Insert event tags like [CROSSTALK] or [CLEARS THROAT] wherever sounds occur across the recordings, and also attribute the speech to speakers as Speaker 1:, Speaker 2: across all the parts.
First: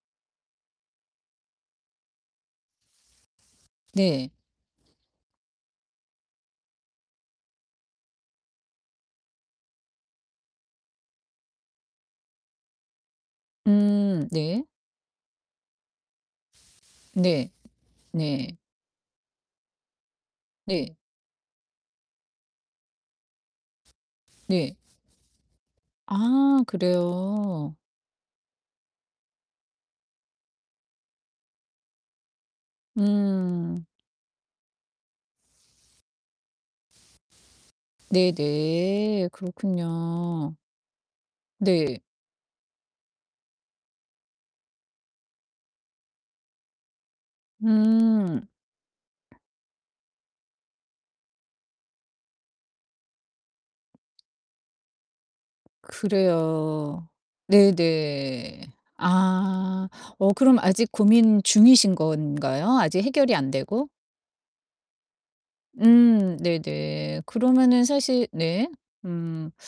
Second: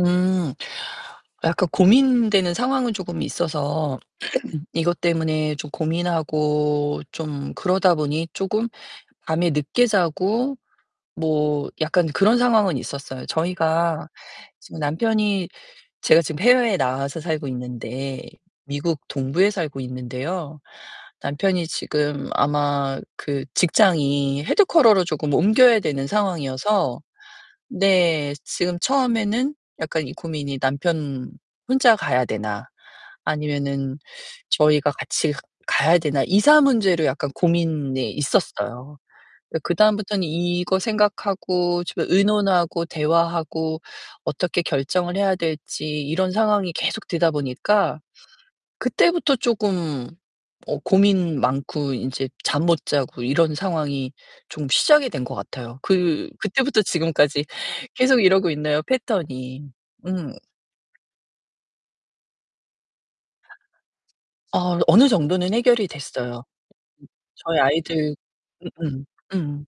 Speaker 1: 음. 약간 고민되는 상황은 쪼금 있어서
Speaker 2: 네.
Speaker 1: [CLEARS THROAT] 이것 때문에 좀 고민하고 좀 그러다 보니 쪼금 밤에 늦게 자고 뭐 약간 그런 상황은 있었어요. 저희가
Speaker 2: 음 네.
Speaker 1: 지금 남편이 제가 지금 해외에 나와서 살고
Speaker 2: 네.
Speaker 1: 있는데
Speaker 2: 네.
Speaker 1: 미국 동부에 살고 있는데요.
Speaker 2: 네.
Speaker 1: 남편이 지금 아마 그 직장이
Speaker 2: 네.
Speaker 1: headquarter로 쪼금 옮겨야 되는
Speaker 2: 아
Speaker 1: 상황이어서
Speaker 2: 그래요?
Speaker 1: 네 지금 처음에는 약간 이 고민이 '남편 혼자 가야 되나?'
Speaker 2: 음.
Speaker 1: 아니면은 '저희가 같이 가야 되나?' 이사 문제로 약간 고민이 있었어요.
Speaker 2: 네네.
Speaker 1: 으 그다음부터는
Speaker 2: 그렇군요.
Speaker 1: 이거 생각하고
Speaker 2: 네.
Speaker 1: 좀 의논하고 대화하고 어떻게 결정을 해야 될지 이런 상황이 계속 되다 보니까
Speaker 2: 음.
Speaker 1: 그때부터 쪼금 어 고민 많고 인제 잠 못 자고 이런 상황이 좀 시작이 된 것 같아요. 그 그때부터
Speaker 2: 그래요.
Speaker 1: 지금까지 계속 이러고
Speaker 2: 네네.
Speaker 1: 있네요 패턴이.
Speaker 2: 아 어
Speaker 1: 음.
Speaker 2: 그럼 아직 고민 중이신 건가요? 아직 해결이 안 되고?
Speaker 1: 아 어느 정도는 해결이
Speaker 2: 음
Speaker 1: 됐어요.
Speaker 2: 네네
Speaker 1: 저희
Speaker 2: 그러면은
Speaker 1: 아이들
Speaker 2: 사실 네
Speaker 1: 음음
Speaker 2: 음
Speaker 1: 음.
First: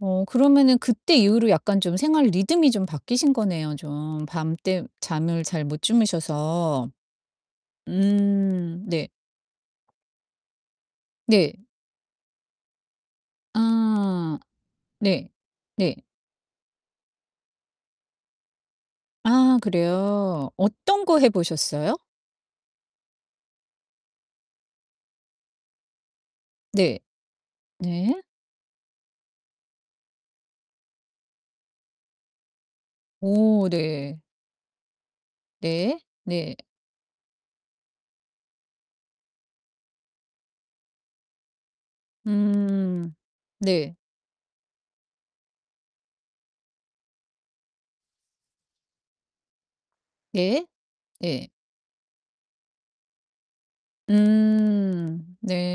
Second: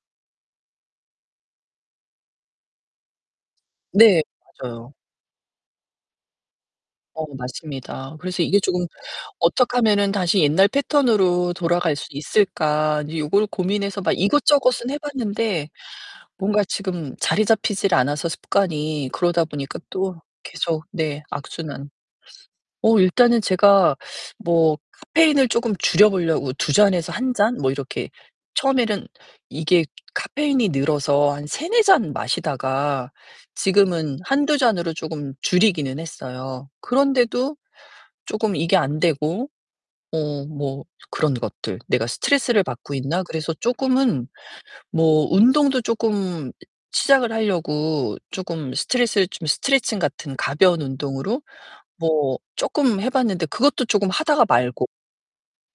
Speaker 2: 어 그러면은 그때 이후로 약간 좀 생활 리듬이 좀 바뀌신 거네요
Speaker 1: 네
Speaker 2: 좀. 밤 때
Speaker 1: 맞아요.
Speaker 2: 잠을 잘 못 주무셔서.
Speaker 1: 어 맞습니다. 그래서 이게
Speaker 2: 음
Speaker 1: 조금
Speaker 2: 네.
Speaker 1: '어떡하면은 다시 옛날 패턴으로
Speaker 2: 네.
Speaker 1: 돌아갈 수 있을까?' 인제 요걸 고민해서 막
Speaker 2: 아
Speaker 1: 이것저것은 해
Speaker 2: 네.
Speaker 1: 봤는데
Speaker 2: 네.
Speaker 1: 뭔가 지금 자리 잡히질 않아서 습관이 그러다
Speaker 2: 아
Speaker 1: 보니까 또
Speaker 2: 그래요?
Speaker 1: 계속
Speaker 2: 어떤 거
Speaker 1: 네
Speaker 2: 해
Speaker 1: 악순환.
Speaker 2: 보셨어요?
Speaker 1: 어 일단은 제가 뭐 카페인을 쪼금 줄여 보려고 2
Speaker 2: 네.
Speaker 1: 잔에서 1 잔 뭐 이렇게
Speaker 2: 네.
Speaker 1: 처음에는 이게 카페인이 늘어서 한 3-4 잔 마시다가
Speaker 2: 오
Speaker 1: 지금은
Speaker 2: 네.
Speaker 1: 1-2 잔으로 쪼금
Speaker 2: 네.
Speaker 1: 줄이기는
Speaker 2: 네.
Speaker 1: 했어요. 그런데도 쪼금 이게 안 되고 어 뭐 그런 것들 '내가 스트레스를 받고
Speaker 2: 음
Speaker 1: 있나?' 그래서
Speaker 2: 네.
Speaker 1: 쪼끔은 뭐 운동도 쪼끔 시작을 하려고 쪼금 스트레스 좀 스트레칭 같은
Speaker 2: 네.
Speaker 1: 가벼운 운동으로
Speaker 2: 예.
Speaker 1: 뭐 쪼끔 해 봤는데 그것도 쪼금 하다가 말고
Speaker 2: 음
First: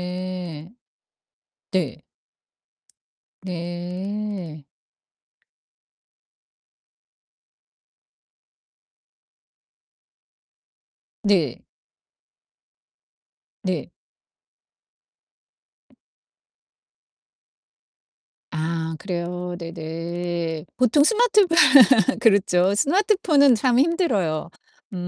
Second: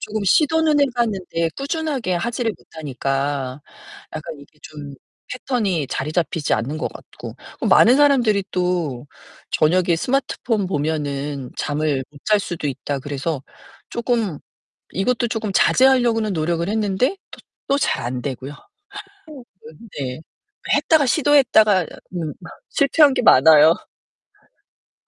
Speaker 1: 쪼금 시도는 해 봤는데
Speaker 2: 네.
Speaker 1: 꾸준하게 하지를 못하니까 약간 이게
Speaker 2: 네.
Speaker 1: 좀 패턴이 자리 잡히지 않는 것 같고. 그 많은 사람들이 또 "저녁에 스마트폰 보면은
Speaker 2: 네.
Speaker 1: 잠을 못 잘 수도 있다." 그래서
Speaker 2: 네.
Speaker 1: 쪼끔 이것도 쪼금 자제하려고는 노력을 했는데 또 또 잘 안 되고요. [LAUGHS] 또
Speaker 2: 아 그래요?
Speaker 1: 끈 네
Speaker 2: 네네.
Speaker 1: 그
Speaker 2: 보통
Speaker 1: 했다가
Speaker 2: 스마트
Speaker 1: 시도했다가
Speaker 2: [LAUGHS]
Speaker 1: 음 [LAUGHS]
Speaker 2: 그렇죠.
Speaker 1: 실패한 게
Speaker 2: 스마트폰은
Speaker 1: 많아요.
Speaker 2: 참 힘들어요.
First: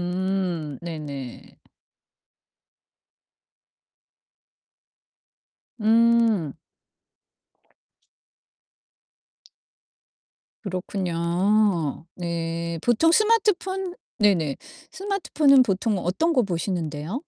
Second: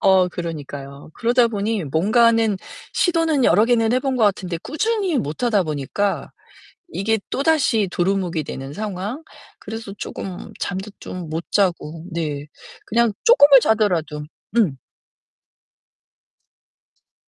Speaker 1: 어 그러니까요. 그러다
Speaker 2: 네네.
Speaker 1: 보니 뭔가는 시도는 여러 개는 해 본 것 같은데 꾸준히 못 하다 보니까
Speaker 2: 음.
Speaker 1: 이게 또다시 도루묵이 되는 상황. 그래서 쪼금 잠도 좀 못 자고
Speaker 2: 그렇군요.
Speaker 1: 네.
Speaker 2: 네 보통
Speaker 1: 그냥 쪼끔을
Speaker 2: 스마트폰
Speaker 1: 자더라도
Speaker 2: 네네.
Speaker 1: 음.
Speaker 2: 스마트폰은 보통 어떤 거 보시는데요?